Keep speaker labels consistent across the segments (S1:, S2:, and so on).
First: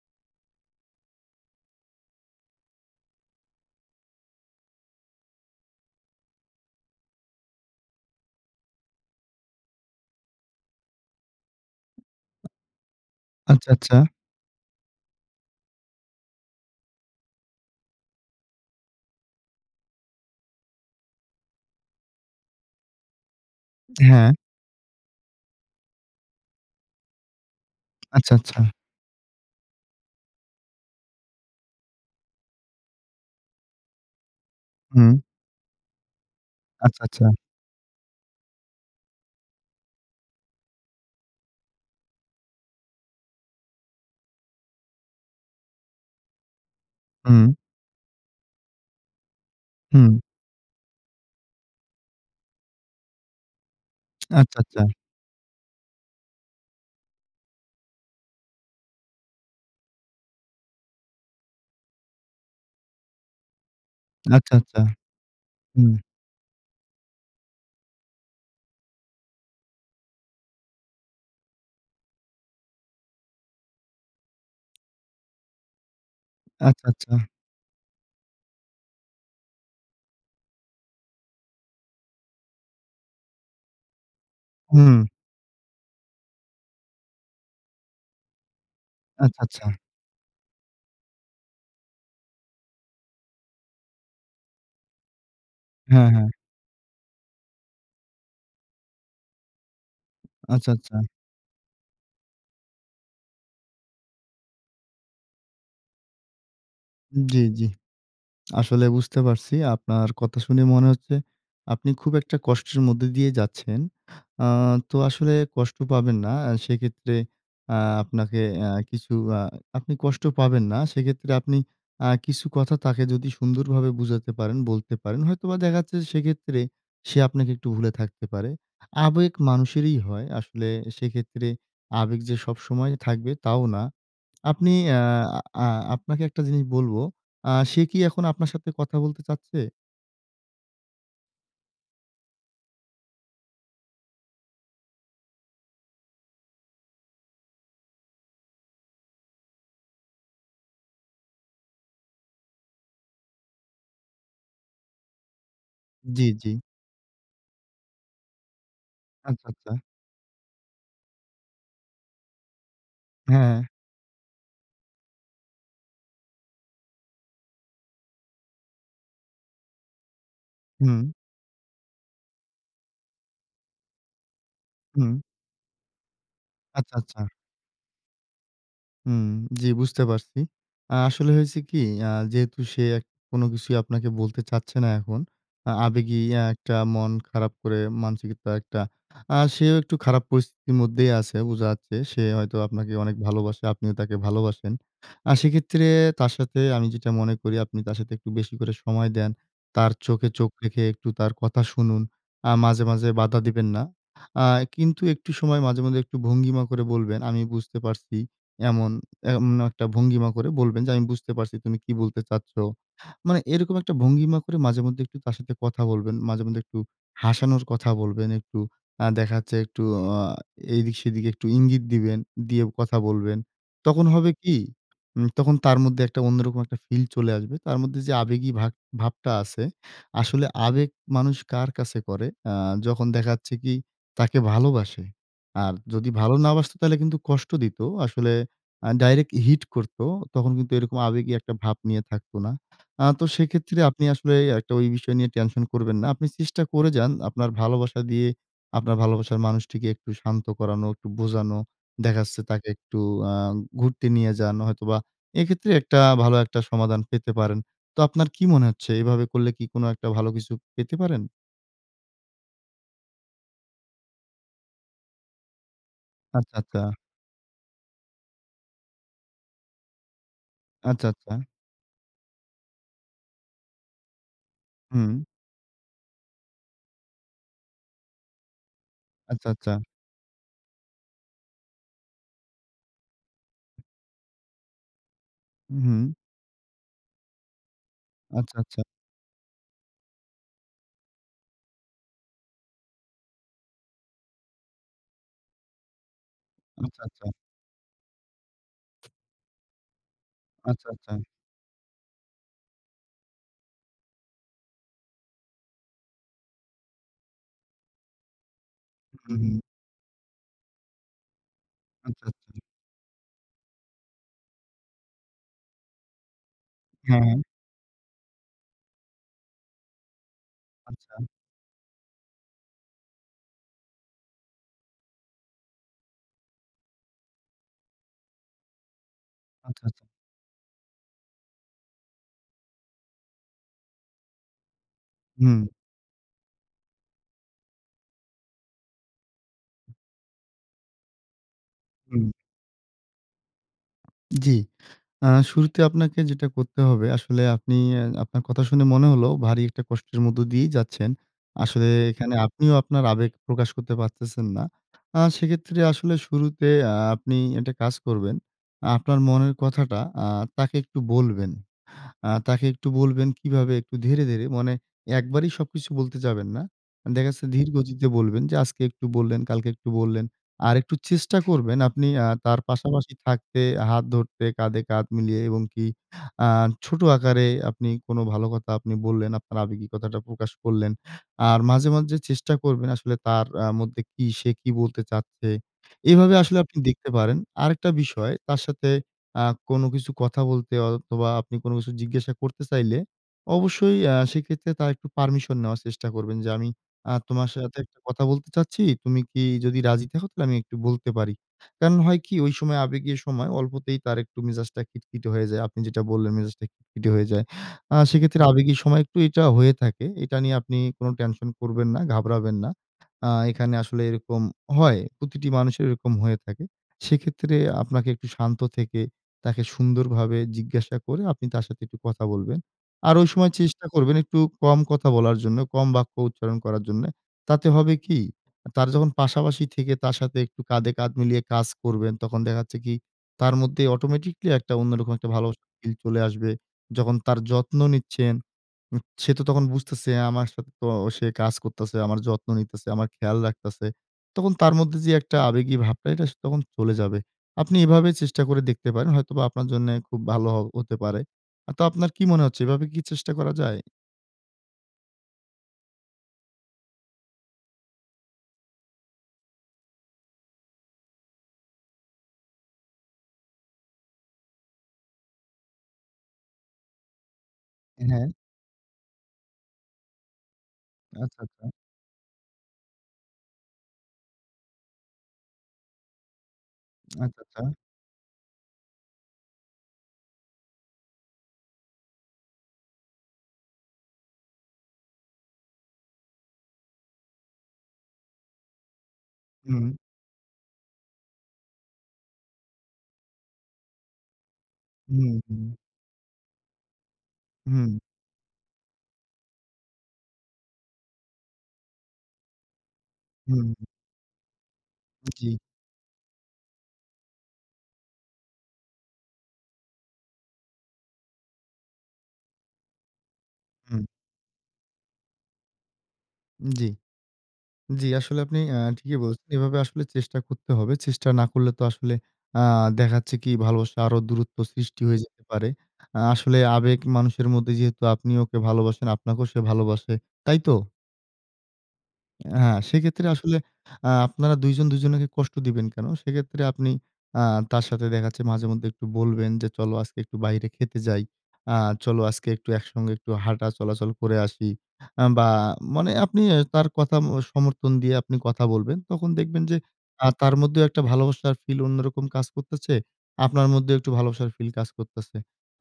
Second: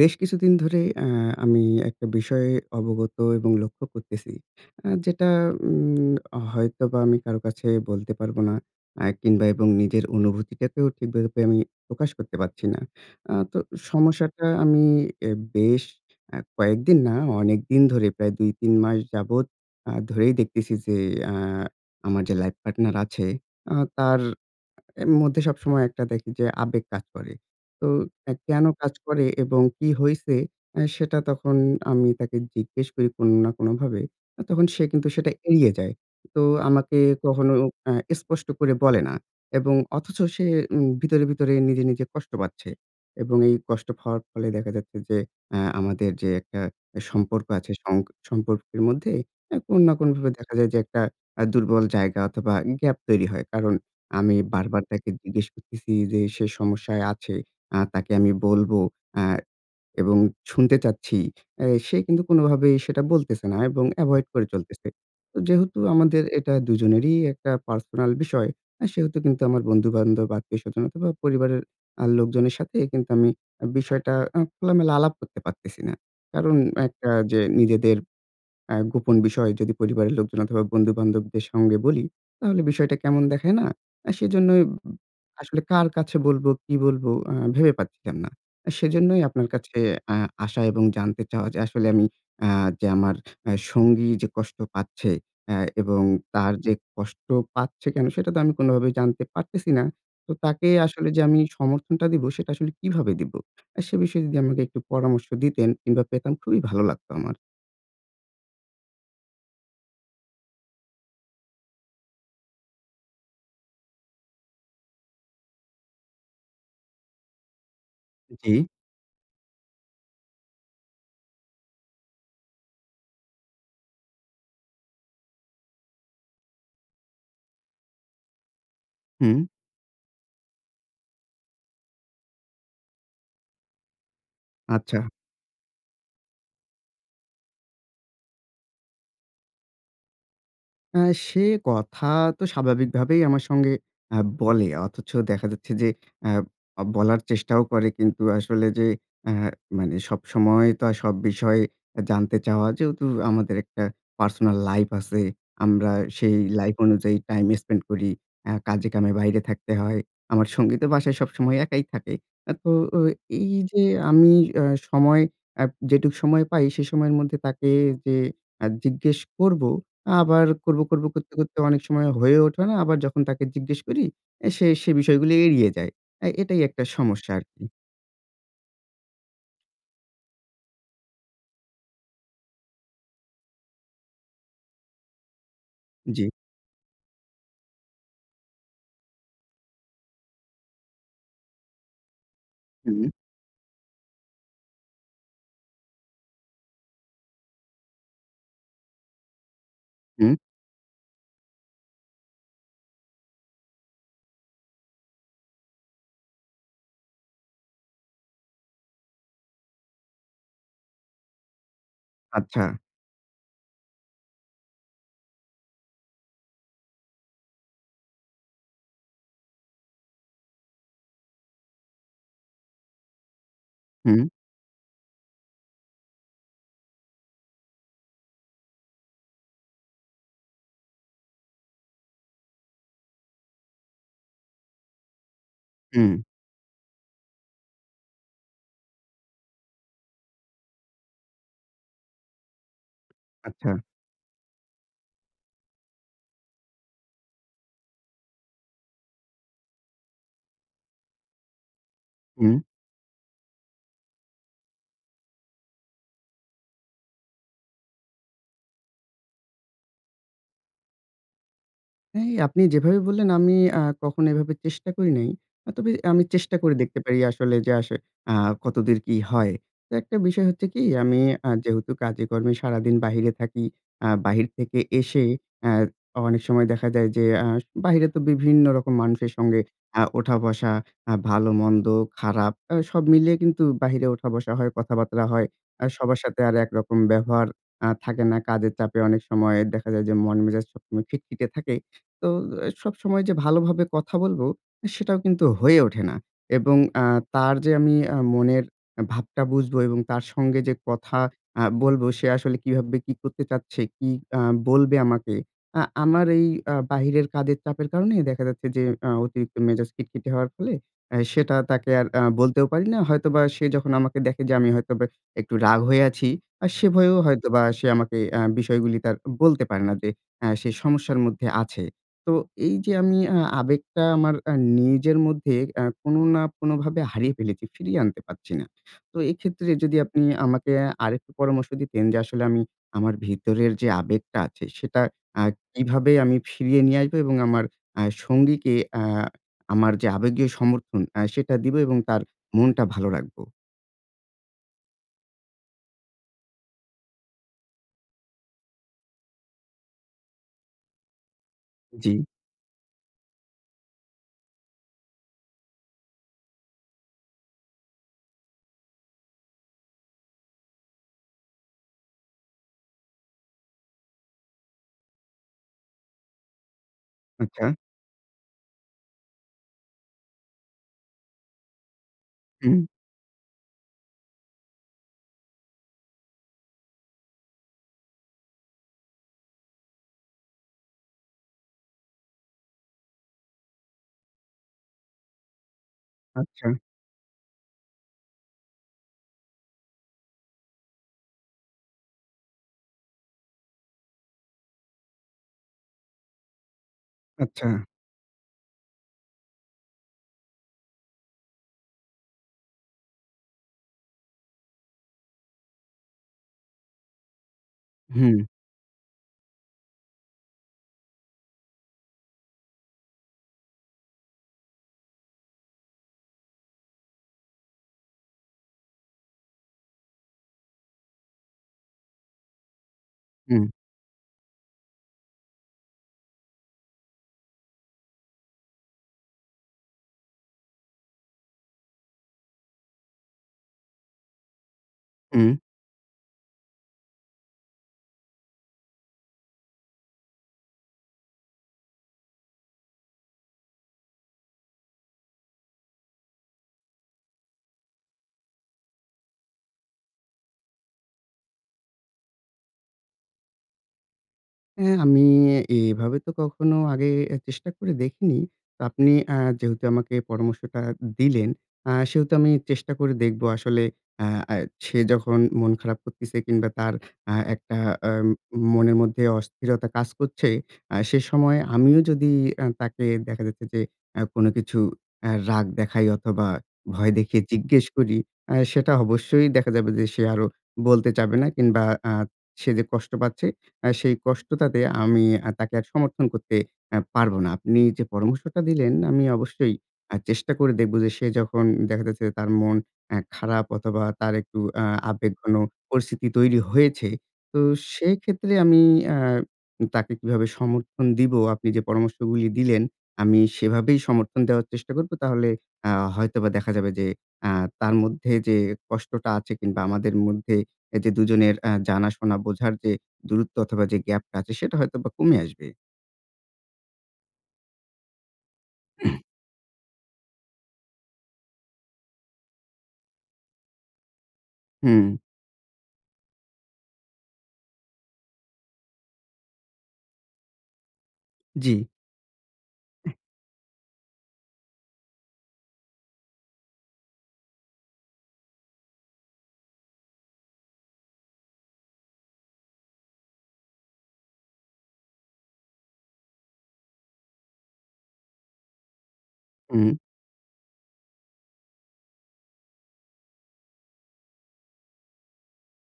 S1: বেশ কিছুদিন ধরে আ আমি একটা বিষয়ে অবগত এবং লক্ষ্য করতেছি। অ্যাঁ যেটা উম হয়তোবা আমি কারো কাছে বলতে পারবো না। আ কিংবা এবং নিজের অনুভূতিটাকেও ঠিকভাবে আমি প্রকাশ করতে পারছি না। আ তো
S2: আচ্ছা, আচ্ছা।
S1: সমস্যাটা আমি বেশ আ কয়েকদিন না অনেকদিন ধরে প্রায় ২, ৩ মাস যাবৎ আ ধরেই দেখতেছি যে আ আমার যে লাইফ পার্টনার আছে, আ তার
S2: [unintelligible]
S1: এ মধ্যে সবসময় একটা দেখি যে আবেগ কাজ করে। তো
S2: আচ্ছা,
S1: কেন
S2: আচ্ছা।
S1: কাজ করে এবং কি হইছে? এ সেটা তখন আমি তাকে জিজ্ঞেস করি কোনো না কোনোভাবে। আ তখন সে কিন্তু
S2: হুম।
S1: সেটা এড়িয়ে যায়। তো আমাকে
S2: আচ্ছা, আচ্ছা।
S1: কখনো আ স্পষ্ট করে বলে না এবং অথচ সে উম ভিতরে, ভিতরে নিজে, নিজে কষ্ট পাচ্ছে। এবং এই কষ্ট হওয়ার ফলে দেখা যাচ্ছে যে আ আমাদের যে একটা এ সম্পর্ক
S2: হুম।
S1: আছে, সং সম্পর্কের মধ্যে এ কোনো না
S2: হুম।
S1: কোনোভাবে দেখা যায় যে একটা আ দুর্বল জায়গা অথবা, গ্যাপ তৈরি হয়। কারণ আমি
S2: আচ্ছা, আচ্ছা।
S1: বারবার তাকে জিজ্ঞেস করতেছি যে সে সমস্যায় আছে, আ তাকে আমি বলবো। অ্যাঁ এবং শুনতে চাচ্ছি। এ সে কিন্তু কোনভাবেই সেটা বলতেছে না এবং এভয়েড করে
S2: আচ্ছা, আচ্ছা।
S1: চলতেছে। তো যেহেতু
S2: হুম।
S1: আমাদের এটা দুজনেরই একটা পার্সোনাল বিষয়। আ সেহেতু কিন্তু আমার বন্ধু-বান্ধব, আত্মীয় স্বজনতা অথবা, পরিবারের আ লোকজনের সাথে কিন্তু আমি বিষয়টা আ খোলামেলা আলাপ করতে পারতেছি না। কারণ
S2: আচ্ছা,
S1: একটা
S2: আচ্ছা।
S1: যে নিজেদের অ্যাঁ গোপন বিষয় যদি পরিবারের লোকজন অথবা বন্ধু-বান্ধবদের সঙ্গে বলি, তাহলে বিষয়টা কেমন দেখায় না? সেজন্যই
S2: হুম।
S1: আসলে কার কাছে বলবো? কি বলবো? আ ভেবে পাচ্ছিলাম না। সেজন্যই
S2: আচ্ছা,
S1: আপনার
S2: আচ্ছা।
S1: কাছে অ্যা আসা এবং জানতে চাওয়া যে আসলে আমি আ যে আমার এ সঙ্গী যে কষ্ট পাচ্ছে এবং অ্যা
S2: [unintelligible]
S1: তার যে কষ্ট পাচ্ছে কেন? সেটা তো আমি কোনভাবেই জানতে পারতেছি না। তো তাকে
S2: আচ্ছা, আচ্ছা।
S1: আসলে যে আমি সমর্থনটা দিবো সেটা আসলে কিভাবে দিবো? এ সে বিষয়ে যদি আমাকে একটু পরামর্শ দিতেন কিংবা পেতাম খুবই ভালো লাগতো আমার।
S2: জি, জি। আসলে বুঝতে পারছি। আপনার কথা শুনে মনে হচ্ছে আপনি খুব একটা কষ্টের মধ্যে দিয়ে যাচ্ছেন। আ তো আসলে কষ্ট পাবেন না। সেক্ষেত্রে আ আপনাকে
S1: জি।
S2: আ কিছু আ আপনি কষ্ট পাবেন না। সেক্ষেত্রে আপনি আ কিছু কথা তাকে যদি সুন্দরভাবে বুঝাতে পারেন, বলতে পারেন। হয়তোবা দেখা যাচ্ছে সেক্ষেত্রে সে আপনাকে একটু ভুলে থাকতে পারে। আবেগ
S1: হুম।
S2: মানুষেরই হয়। আসলে সেক্ষেত্রে আবেগ যে সবসময় থাকবে, তাও না। আপনি আ
S1: আচ্ছা।
S2: আ আপনাকে একটা জিনিস বলবো আ সে কি এখন আপনার সাথে কথা বলতে চাচ্ছে?
S1: আ সে কথা তো স্বাভাবিকভাবেই আমার সঙ্গে আ বলে। অথচ দেখা যাচ্ছে যে আ আ বলার চেষ্টাও করে, কিন্তু আসলে যে আ মানে সবসময় তো সব বিষয়ে এ জানতে চাওয়া যেহেতু আমাদের একটা পার্সোনাল লাইফ আছে আমরা
S2: জি,
S1: সেই
S2: জি।
S1: লাইফ অনুযায়ী টাইম স্পেন্ড করি। অ্যাঁ কাজে-কামে বাইরে
S2: আচ্ছা, আচ্ছা।
S1: থাকতে হয়। আমার সঙ্গী তো বাসায় সবসময় একাই থাকে। এখন তো অ এই
S2: হ্যাঁ।
S1: যে আমি আ সময় আ যেটুকু সময় পাই, সে সময়ের মধ্যে তাকে যে আ জিজ্ঞেস করবো, আবার করব,
S2: হুম।
S1: করব করতে, করতে অনেক সময় হয়ে ওঠে না। আবার যখন তাকে জিজ্ঞেস করি, সে, সে
S2: হুম।
S1: বিষয়গুলো এড়িয়ে যায়। এ এটাই একটা
S2: আচ্ছা, আচ্ছা।
S1: সমস্যা, আর কি।
S2: হুম, জি, বুঝতে পারছি। আ আসলে হয়েছে কি আ যেহেতু সে কোনো কিছুই আপনাকে বলতে চাচ্ছে না, এখন আ আবেগী
S1: জি।
S2: এ একটা মন খারাপ করে মানসিকতা একটা আ সেও একটু খারাপ পরিস্থিতির মধ্যেই আছে, বোঝা যাচ্ছে। সে হয়তো আপনাকে
S1: হুম।
S2: অনেক ভালোবাসে, আপনিও তাকে ভালোবাসেন। আর সেক্ষেত্রে তার সাথে আমি যেটা মনে করি, আপনি তার সাথে একটু বেশি করে সময় দেন। তার চোখে,
S1: হু।
S2: চোখ রেখে একটু তার কথা শুনুন। আ মাঝে, মাঝে বাধা দিবেন না। আ কিন্তু একটু সময় মাঝে, মাঝে একটু ভঙ্গিমা করে বলবেন, "আমি বুঝতে পারছি।" এমন এমন একটা ভঙ্গিমা করে বলবেন যে, "আমি বুঝতে পারছি তুমি কি বলতে চাচ্ছ।"
S1: আচ্ছা।
S2: মানে এরকম একটা ভঙ্গিমা করে মাঝেমধ্যে একটু তার সাথে কথা বলবেন। মাঝেমধ্যে একটু হাসানোর কথা বলবেন, একটু আ দেখা যাচ্ছে একটু আ এদিক-সেদিক একটু ইঙ্গিত দিবেন, দিয়ে কথা বলবেন। তখন
S1: হু।
S2: হবে কি? উম তখন তার মধ্যে একটা অন্যরকম একটা ফিল চলে আসবে। তার মধ্যে, যে আবেগী ভাব ভাবটা আছে, আসলে আবেগ মানুষ কার কাছেই করে, অ্যাঁ যখন দেখা যাচ্ছে কি তাকে ভালোবাসে। আর যদি
S1: হুম।
S2: ভালো না বাসত, তাহলে কিন্তু কষ্ট দিত। আসলে আ ডাইরেক্ট হিট করতো। তখন কিন্তু এরকম আবেগী একটা ভাব নিয়ে থাকত না। অ্যাঁ তো সেক্ষেত্রে
S1: আচ্ছা।
S2: আপনি আসলে ঐ একটা ঐ বিষয় নিয়ে টেনশন করবেন না। আপনি চেষ্টা করে যান আপনার ভালোবাসা দিয়ে আপনার ভালোবাসার মানুষটিকে একটু শান্ত করানো, একটু বোঝানো। দেখা যাচ্ছে,
S1: হুম।
S2: তাকে একটু আ ঘুরতে নিয়ে যান হয়তোবা এক্ষেত্রে একটা ভালো একটা সমাধান পেতে পারেন। তো আপনার কি মনে হচ্ছে, এভাবে করলে কি কোনো একটা ভালো কিছু পেতে পারেন?
S1: হ্যাঁ, আপনি যেভাবে বললেন, আমি আ কখনো এভাবে চেষ্টা করি নাই। আ তবে আমি
S2: আচ্ছা,
S1: চেষ্টা করে
S2: আচ্ছা।
S1: দেখতে পারি, আসলে যে অ্যাস আ কতদূর কি হয়। তো একটা বিষয় হচ্ছে কি?
S2: আচ্ছা,
S1: আমি
S2: আচ্ছা।
S1: আ যেহেতু কাজে কর্মে সারাদিন বাহিরে থাকি, আ বাহির থেকে
S2: হুম।
S1: এসে অ্যা অনেক সময় দেখা যায় যে, আ বাহিরে তো বিভিন্ন রকম মানুষের
S2: আচ্ছা,
S1: সঙ্গে,
S2: আচ্ছা।
S1: আ উঠা-বসা আ ভালো-মন্দ, খারাপ অ্যা সব মিলিয়ে কিন্তু বাহিরে উঠা-বসা হয়, কথাবার্তা হয়। আ
S2: উহুম।
S1: সবার সাথে আর একরকম ব্যবহার আ থাকে না।
S2: আচ্ছা,
S1: কাজের
S2: আচ্ছা।
S1: চাপে অনেক সময় দেখা যায়, যে মন-মেজাজ সবসময় খিটখিটে থাকে। তো অ্যা সবসময় যে ভালোভাবে এ কথা বলবো, সেটাও কিন্তু হয়ে ওঠে না। এবং
S2: আচ্ছা,
S1: আ
S2: আচ্ছা।
S1: তার যে আমি অ্যা মনের আ ভাবটা বুঝবো, এবং তার সঙ্গে যে
S2: আচ্ছা, আচ্ছা।
S1: কথা আ বলবো, সে আসলে কীভাবে কি করতে চাচ্ছে, কি অ্যা বলবে আমাকে। আ আমার এই আ বাহিরের কাজের চাপের কারণেই, দেখা যাচ্ছে যে, আ
S2: হু হুম,
S1: অতিরিক্ত
S2: হুম।
S1: মেজাজ খিটখটি হওয়ার ফলে, অ্যা সেটা তাকে আর আ
S2: আচ্ছা, আচ্ছা।
S1: বলতেও পারি না। হয়তোবা সে যখন আমাকে দেখে, যে আমি হয়তোবা একটু রাগ হয়ে আছি, আ সে ভয়েও
S2: হ্যাঁ।
S1: হয়তোবা সে আমাকে অ্যা বিষয়গুলিকে আর বলতে পারে না। যে অ্যা সে সমস্যার
S2: আচ্ছা।
S1: মধ্যে আছে। তো এই যে আমি আ আবেগটা আমার আ নিজের মধ্যে আ কোনো না কোনোভাবে হারিয়ে ফেলেছি, ফিরিয়ে আনতে পাচ্ছি না। তো এইক্ষেত্রে
S2: আচ্ছা,
S1: যদি
S2: আচ্ছা।
S1: আপনি আমাকে আরেকটু পরামর্শ দিতেন, যে আসলে আমি আমার ভিতরের যে আবেগটা আছে, সেটা আ
S2: হুম।
S1: কিভাবে আমি ফিরিয়ে নিয়ে আসবো? এবং আমার আ সঙ্গীকে আ আমার যে আবেগীয় সমর্থন, আ সেটা দিব? এবং তার
S2: হুম।
S1: মনটা ভালো রাখবো?
S2: জ্বি। আ শুরুতে আপনাকে যেটা করতে হবে, আসলে আপনি এ আপনার কথা শুনে মনে হলো ভারী একটা কষ্টের মধ্যে দিয়েই যাচ্ছেন। আসলে
S1: জ্বি।
S2: এখানে আপনিও আপনার আবেগ প্রকাশ করতে পারতেছেন না। আ সেক্ষেত্রে আসলে শুরুতে আ আপনি একটা কাজ করবেন। আপনার মনের কথাটা আ তাকে একটু বলবেন। আ তাকে একটু বলবেন কিভাবে? একটু ধীরে, ধীরে মানে একবারই সবকিছু বলতে যাবেন না। দেখা গেছে
S1: আচ্ছা।
S2: ধীরগতিতে বলবেন যে আজকে একটু বললেন, কালকে একটু বললেন। আরেকটু চেষ্টা করবেন আপনি আ তার
S1: হু।
S2: পাশাপাশি থাকতে, হাত ধরতে, কাঁধে কাঁধ মিলিয়ে এবং কি আ ছোট আকারে আপনি কোন ভালো কথা আপনি বললেন, আপনার আবেগী কথাটা প্রকাশ করলেন। আর মাঝে, মাঝে চেষ্টা করবেন আসলে তার আ মধ্যে কি সে কি বলতে চাচ্ছে? এভাবে আসলে
S1: আচ্ছা।
S2: আপনি দেখতে পারেন। আরেকটা বিষয় তার সাথে আ কোন কিছু কথা বলতে অথবা, আপনি কোন কিছু জিজ্ঞাসা করতে চাইলে, অবশ্যই অ্যাঁ সেক্ষেত্রে তার একটু পারমিশন নেওয়ার চেষ্টা করবেন। "যে, আমি আ তোমার সাথে
S1: আচ্ছা।
S2: একটা কথা বলতে চাচ্ছি, তুমি কি যদি রাজি থাকো তাহলে আমি একটু বলতে পারি।" কারণ হয় কি? ঐ সময় আবেগী সময় অল্পতেই তার একটু মেজাজটা খিটকিটে হয়ে যায়। আপনি যেটা বললেন মেজাজটা খিটখিটে হয়ে যায়। আ সেক্ষেত্রে
S1: হু।
S2: আবেগী সময় একটু এটা হয়ে থাকে। এটা নিয়ে আপনি কোন টেনশন করবেন না, ঘাবড়াবেন না। আ এখানে আসলে এরকম হয়। প্রতিটি মানুষের এরকম হয়ে থাকে। সেক্ষেত্রে আপনাকে একটু শান্ত থেকে তাকে সুন্দরভাবে জিজ্ঞাসা করে আপনি তার সাথে একটু কথা বলবেন। আর ঐ সময়
S1: হুম।
S2: চেষ্টা করবেন একটু কম কথা বলার জন্য, কম বাক্য উচ্চারণ করার জন্যে। তাতে হবে কি? তার যখন পাশাপাশি থেকে তার সাথে একটু কাঁধে কাঁধ মিলিয়ে কাজ করবেন, তখন দেখা যাচ্ছে কি? তার মধ্যে অটোমেটিক্যালি একটা অন্যরকম একটা ভালো
S1: হু।
S2: ফিল চলে আসবে। যখন তার যত্ন নিচ্ছেন, উ সে তো তখন বুঝতেছে আমার সাথে তো সে কাজ করতেছে, আমার যত্ন নিতেছে, আমার খেয়াল রাখতেছে। তখন তার মধ্যে যে একটা আবেগী ভাবটা, এটা সে তখন চলে যাবে। আপনি এভাবে চেষ্টা করে দেখতে পারেন, হয়তোবা আপনার জন্য খুব ভালো হ হতে পারে। অ তো আপনার কি মনে হচ্ছে? এভাবে কি চেষ্টা করা যায়?
S1: হ্যাঁ, আমি এভাবে তো কখনো আগে এ চেষ্টা করে দেখিনি। আপনি অ্যা যেহেতু আমাকে পরামর্শটা দিলেন, অ্যা সেহেতু আমি চেষ্টা করে দেখবো আসলে অ্যা এ সে যখন মন খারাপ করতেছে কিংবা তার অ্যা একটা অ্যা
S2: হ্যাঁ।
S1: মনের মধ্যে অস্থিরতা কাজ করছে। অ্যা সে
S2: আচ্ছা,
S1: সময়
S2: আচ্ছা।
S1: আমিও যদি অ্যা তাকে দেখা যাচ্ছে যে অ্যা কোন কিছু অ্যা রাগ দেখাই অথবা, ভয়
S2: আচ্ছা,
S1: দেখিয়ে
S2: আচ্ছা।
S1: জিজ্ঞেস করি, অ্যা সেটা অবশ্যই দেখা যাবে যে সে আরো বলতে চাবে না, কিংবা অ্যা সে যে কষ্ট পাচ্ছে, অ্যা সেই কষ্টটাতে আমি আর তাকে সমর্থন করতে অ্যা পারবো না। আপনি যে পরামর্শটা দিলেন আমি অবশ্যই
S2: উহু।
S1: অ্যা চেষ্টা করে দেখব যে সে যখন দেখা যাচ্ছে তার মন অ্যা খারাপ অথবা, তার একটু অ্যা
S2: হু,
S1: আবেগঘন
S2: হু।
S1: পরিস্থিতি তৈরি হয়েছে। তো
S2: হুম।
S1: সেক্ষেত্রে আমি অ্যা তাকে কিভাবে সমর্থন দিবো? আপনি যে পরামর্শগুলো দিলেন আমি
S2: হু, হু।
S1: সেভাবেই সমর্থন দেওয়ার চেষ্টা করবো। তাহলে
S2: জি।
S1: অ্যা হয়তোবা দেখা যাবে যে, অ্যা তার মধ্যে যে কষ্টটা আছে, কিংবা আমাদের মধ্যে যে দুজনের অ্যা জানা-শোনা, বোঝার যে দূরত্ব অথবা, যে
S2: হুম।
S1: গ্যাপটা আছে সেটা হয়তোবা কমে আসবে।
S2: জি। জি, আসলে আপনি আ ঠিকই বলছেন। এভাবে আসলে চেষ্টা করতে হবে। চেষ্টা না করলে তো আসলে আ দেখা যাচ্ছে কি? ভালোবাসা আরো দূরত্ব সৃষ্টি
S1: হু।
S2: হয়ে যেতে পারে। আ আসলে আবেগ মানুষের মধ্যে যেহেতু আপনি ওকে ভালোবাসেন, আপনাকেও সে ভালবাসে। তাই তো?
S1: জি।
S2: হ্যাঁ, সেক্ষেত্রে আসলে আ আপনারা দুজন দুজনাকে কষ্ট দিবেন কেন? সেক্ষেত্রে আপনি আ তার সাথে দেখাচ্ছে মাঝে মধ্যে একটু বলবেন যে, চলো আজকে একটু বাইরে খেতে যাই। আ চলো আজকে একটু একসঙ্গে একটু হাঁটা চলাচল করে আসি। আ বা মানে আপনি এ তার কথা এ সমর্থন দিয়ে আপনি কথা বলবেন, তখন দেখবেন যে,
S1: হুম।
S2: আ তার মধ্যেও একটা ভালোবাসার ফিল অন্যরকম কাজ করতেছে। আপনার মধ্যেও একটু ভালোবাসার ফিল কাজ করতেছে।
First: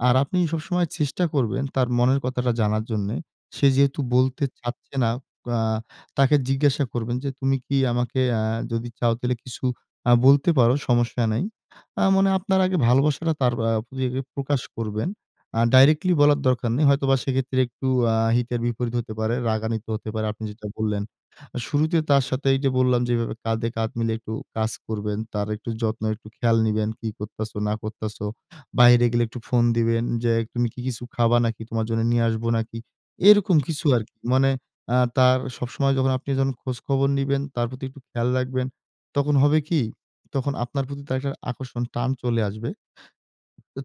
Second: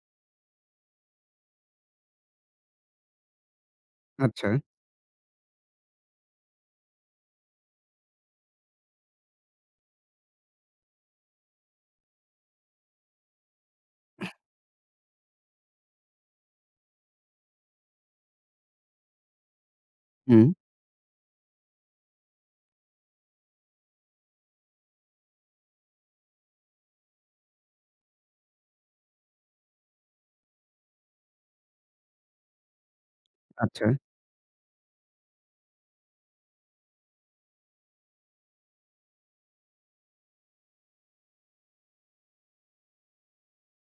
S2: আর আপনি সবসময় চেষ্টা করবেন, তার মনের কথাটা জানার জন্যে। সে যেহেতু বলতে
S1: আচ্ছা।
S2: চাচ্ছে না, আ তাকে জিজ্ঞাসা করবেন যে, "তুমি কি আমাকে আ যদি চাও তাহলে কিছু আ বলতে পারো, সমস্যা নাই।" আ মানে আপনার আগে ভালোবাসাটা তার আ প্রতি ইয়ে প্রকাশ করবেন। আ ডাইরেক্টলি বলার দরকার নেই। হয়তোবা সেক্ষেত্রে একটু আ হিতে বিপরীত হতে পারে, রাগান্বিত হতে পারে, আপনি
S1: হু।
S2: যেটা বললেন। শুরুতে তার সাথে এইযে বললাম যেভাবে কাঁধে কাঁধ মিলে একটু কাজ করবেন, তার একটু যত্ন, একটু খেয়াল নিবেন। "কি করতেছো না করতেছো?" বাইরে গেলে একটু ফোন দিবেন, "যে তুমি কি কিছু খাবা নাকি? তোমার জন্য নিয়ে আসবো নাকি?" এরকম কিছু
S1: আচ্ছা।
S2: আরকি। মানে আ তার সবসময় যখন আপনি যখন খোঁজখবর নিবেন, তার প্রতি একটু খেয়াল রাখবেন। তখন হবে কি? তখন আপনার প্রতি একটা আকর্ষণ, টান চলে আসবে।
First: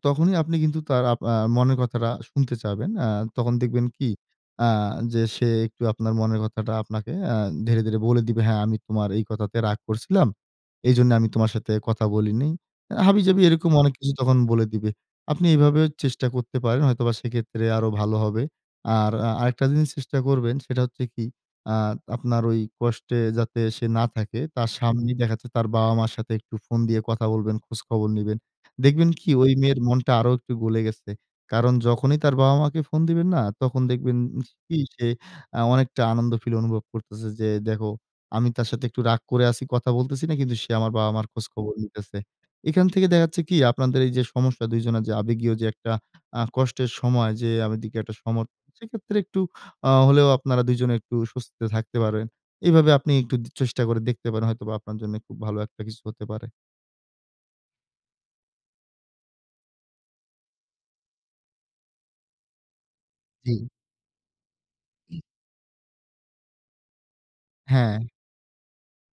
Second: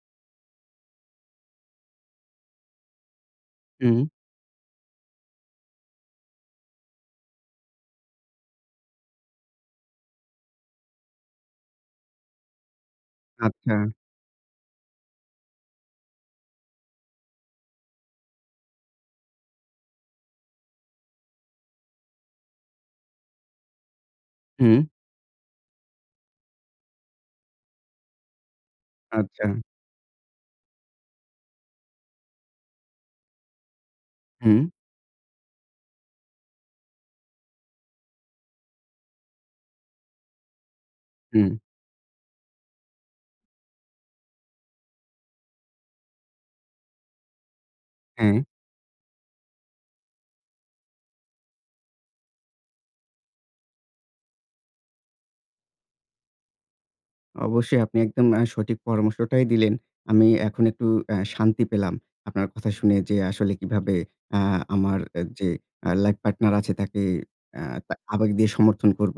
S2: তখনই আপনি কিন্তু তার আপ আ মনের কথাটা শুনতে চাবেন। আ তখন দেখবেন
S1: হুম।
S2: কি? আ যে সে একটু আপনার মনের কথাটা আপনাকে আ ধীরে, ধীরে বলে দিবে। "হ্যাঁ, আমি তোমার এই কথাতে রাগ করছিলাম। এইজন্য আমি তোমার সাথে কথা বলিনি।" আ হাবিজাবি এরকম
S1: আচ্ছা।
S2: অনেক কিছু তখন বলে দিবে। আপনি এভাবে চেষ্টা করতে পারেন হয়তোবা সেক্ষেত্রে আরো ভালো হবে। আর আ আরেকটা জিনিস চেষ্টা করবেন। সেটা হচ্ছে কি? আ আপনার ঐ কষ্টে যাতে সে না থাকে, তার
S1: হু।
S2: সামনেই দেখা যাচ্ছে তার বাবা-মার সাথে একটু ফোন দিয়ে কথা বলবেন, খোঁজখবর নিবেন। দেখবেন কি ঐ
S1: আচ্ছা।
S2: মেয়ের মনটা আরো একটু গলে গেছে। কারণ যখনই তার বাবা-মাকে ফোন দিবেন না? তখন দেখবেন
S1: হু।
S2: কি? সে আ অনেকটা আনন্দ ফিল অনুভব করতেছে। "যে দেখো আমি তার সাথে একটু রাগ করে আছি, কথা বলতেছি না, কিন্তু সে আমার বাবা-মার
S1: হুম।
S2: খোঁজখবর নিতেছে।" এখান থেকে দেখা যাচ্ছে কি? আপনাদের এইযে সমস্যা ২ জনের যে আবেগীয় যে একটা আ কষ্টের সময়। যে আমার দিকে একটা সম
S1: হ্যাঁ।
S2: সেক্ষেত্রে একটু আ হলেও আপনারা দুজনে একটু স্বস্তিতে থাকতে পারেন। এভাবে আপনি একটু টু চেষ্টা করে দেখতে পারেন। হয়তোবা আপনার জন্য খুব ভালো একটা কিছু হতে পারে।
S1: অবশ্যই আপনি একদম অ্যা সঠিক পরামর্শটাই দিলেন। আমি এখন একটু আ শান্তি পেলাম। আপনার কথা শুনে, যে আসলে
S2: জি।
S1: কিভাবে আ আমার
S2: জি।
S1: যে আ life partner আছে তাকে আ
S2: হ্যাঁ।
S1: আবেগ দিয়ে সমর্থন করব।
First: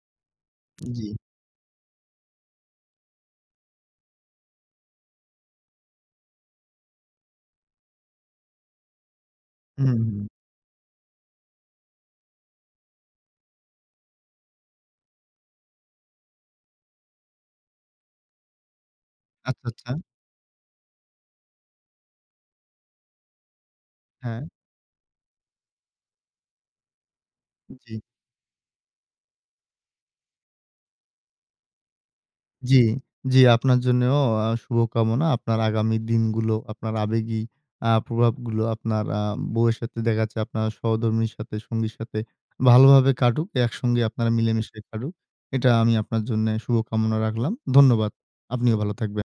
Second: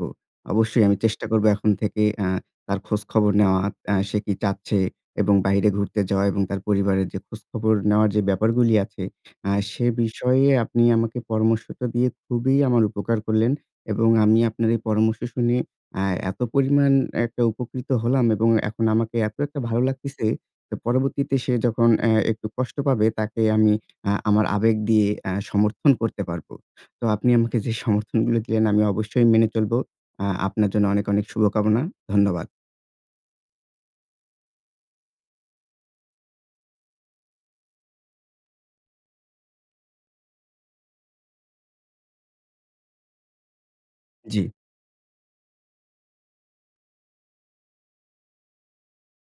S1: অবশ্যই আমি
S2: জি।
S1: চেষ্টা করব এখন থেকে আ তার খোঁজখবর নেওয়া, আ সে কি চাচ্ছে এবং বাইরে ঘুরতে যাওয়া এবং তার পরিবারের যে খোঁজখবর নেওয়ার যে ব্যাপারগুলি আছে। আ
S2: হুম,
S1: সে
S2: হুম।
S1: বিষয়ে আপনি আমাকে পরামর্শটা দিয়ে খুবই আমার উপকার করলেন এবং আমি আপনার এই পরামর্শ শুনে আ এত পরিমাণ একটা উপকৃত হলাম এবং এখন আমাকে এত একটা
S2: আচ্ছা,
S1: ভালো
S2: আচ্ছা।
S1: লাগতেছে তো পরবর্তীতে সে যখন, আ একটু কষ্ট পাবে, তাকে আমি আ আমার
S2: হ্যাঁ।
S1: আবেগ দিয়ে আ সমর্থন করতে পারবো। তো আপনি আমাকে যে
S2: জি।
S1: সমর্থনগুলো দিলেন আমি অবশ্যই মেনে চলবো। আ আপনার জন্য অনেক অনেক শুভকামনা। ধন্যবাদ।
S2: জি, জি আপনার জন্যও আ শুভকামনা। আপনার আগামী দিনগুলো আপনার আবেগী আ প্রভাবগুলো আপনার আ বউয়ের সাথে দেখা যাচ্ছে আপনার সহধর্মিণীর সাথে, সঙ্গীর সাথে ভালোভাবে কাটুক, একসঙ্গে আপনারা
S1: জি।
S2: মিলেমিশে কাটুক। এটা আমি আপনার জন্য শুভ কামনা রাখলাম। ধন্যবাদ। আপনিও ভালো থাকবেন।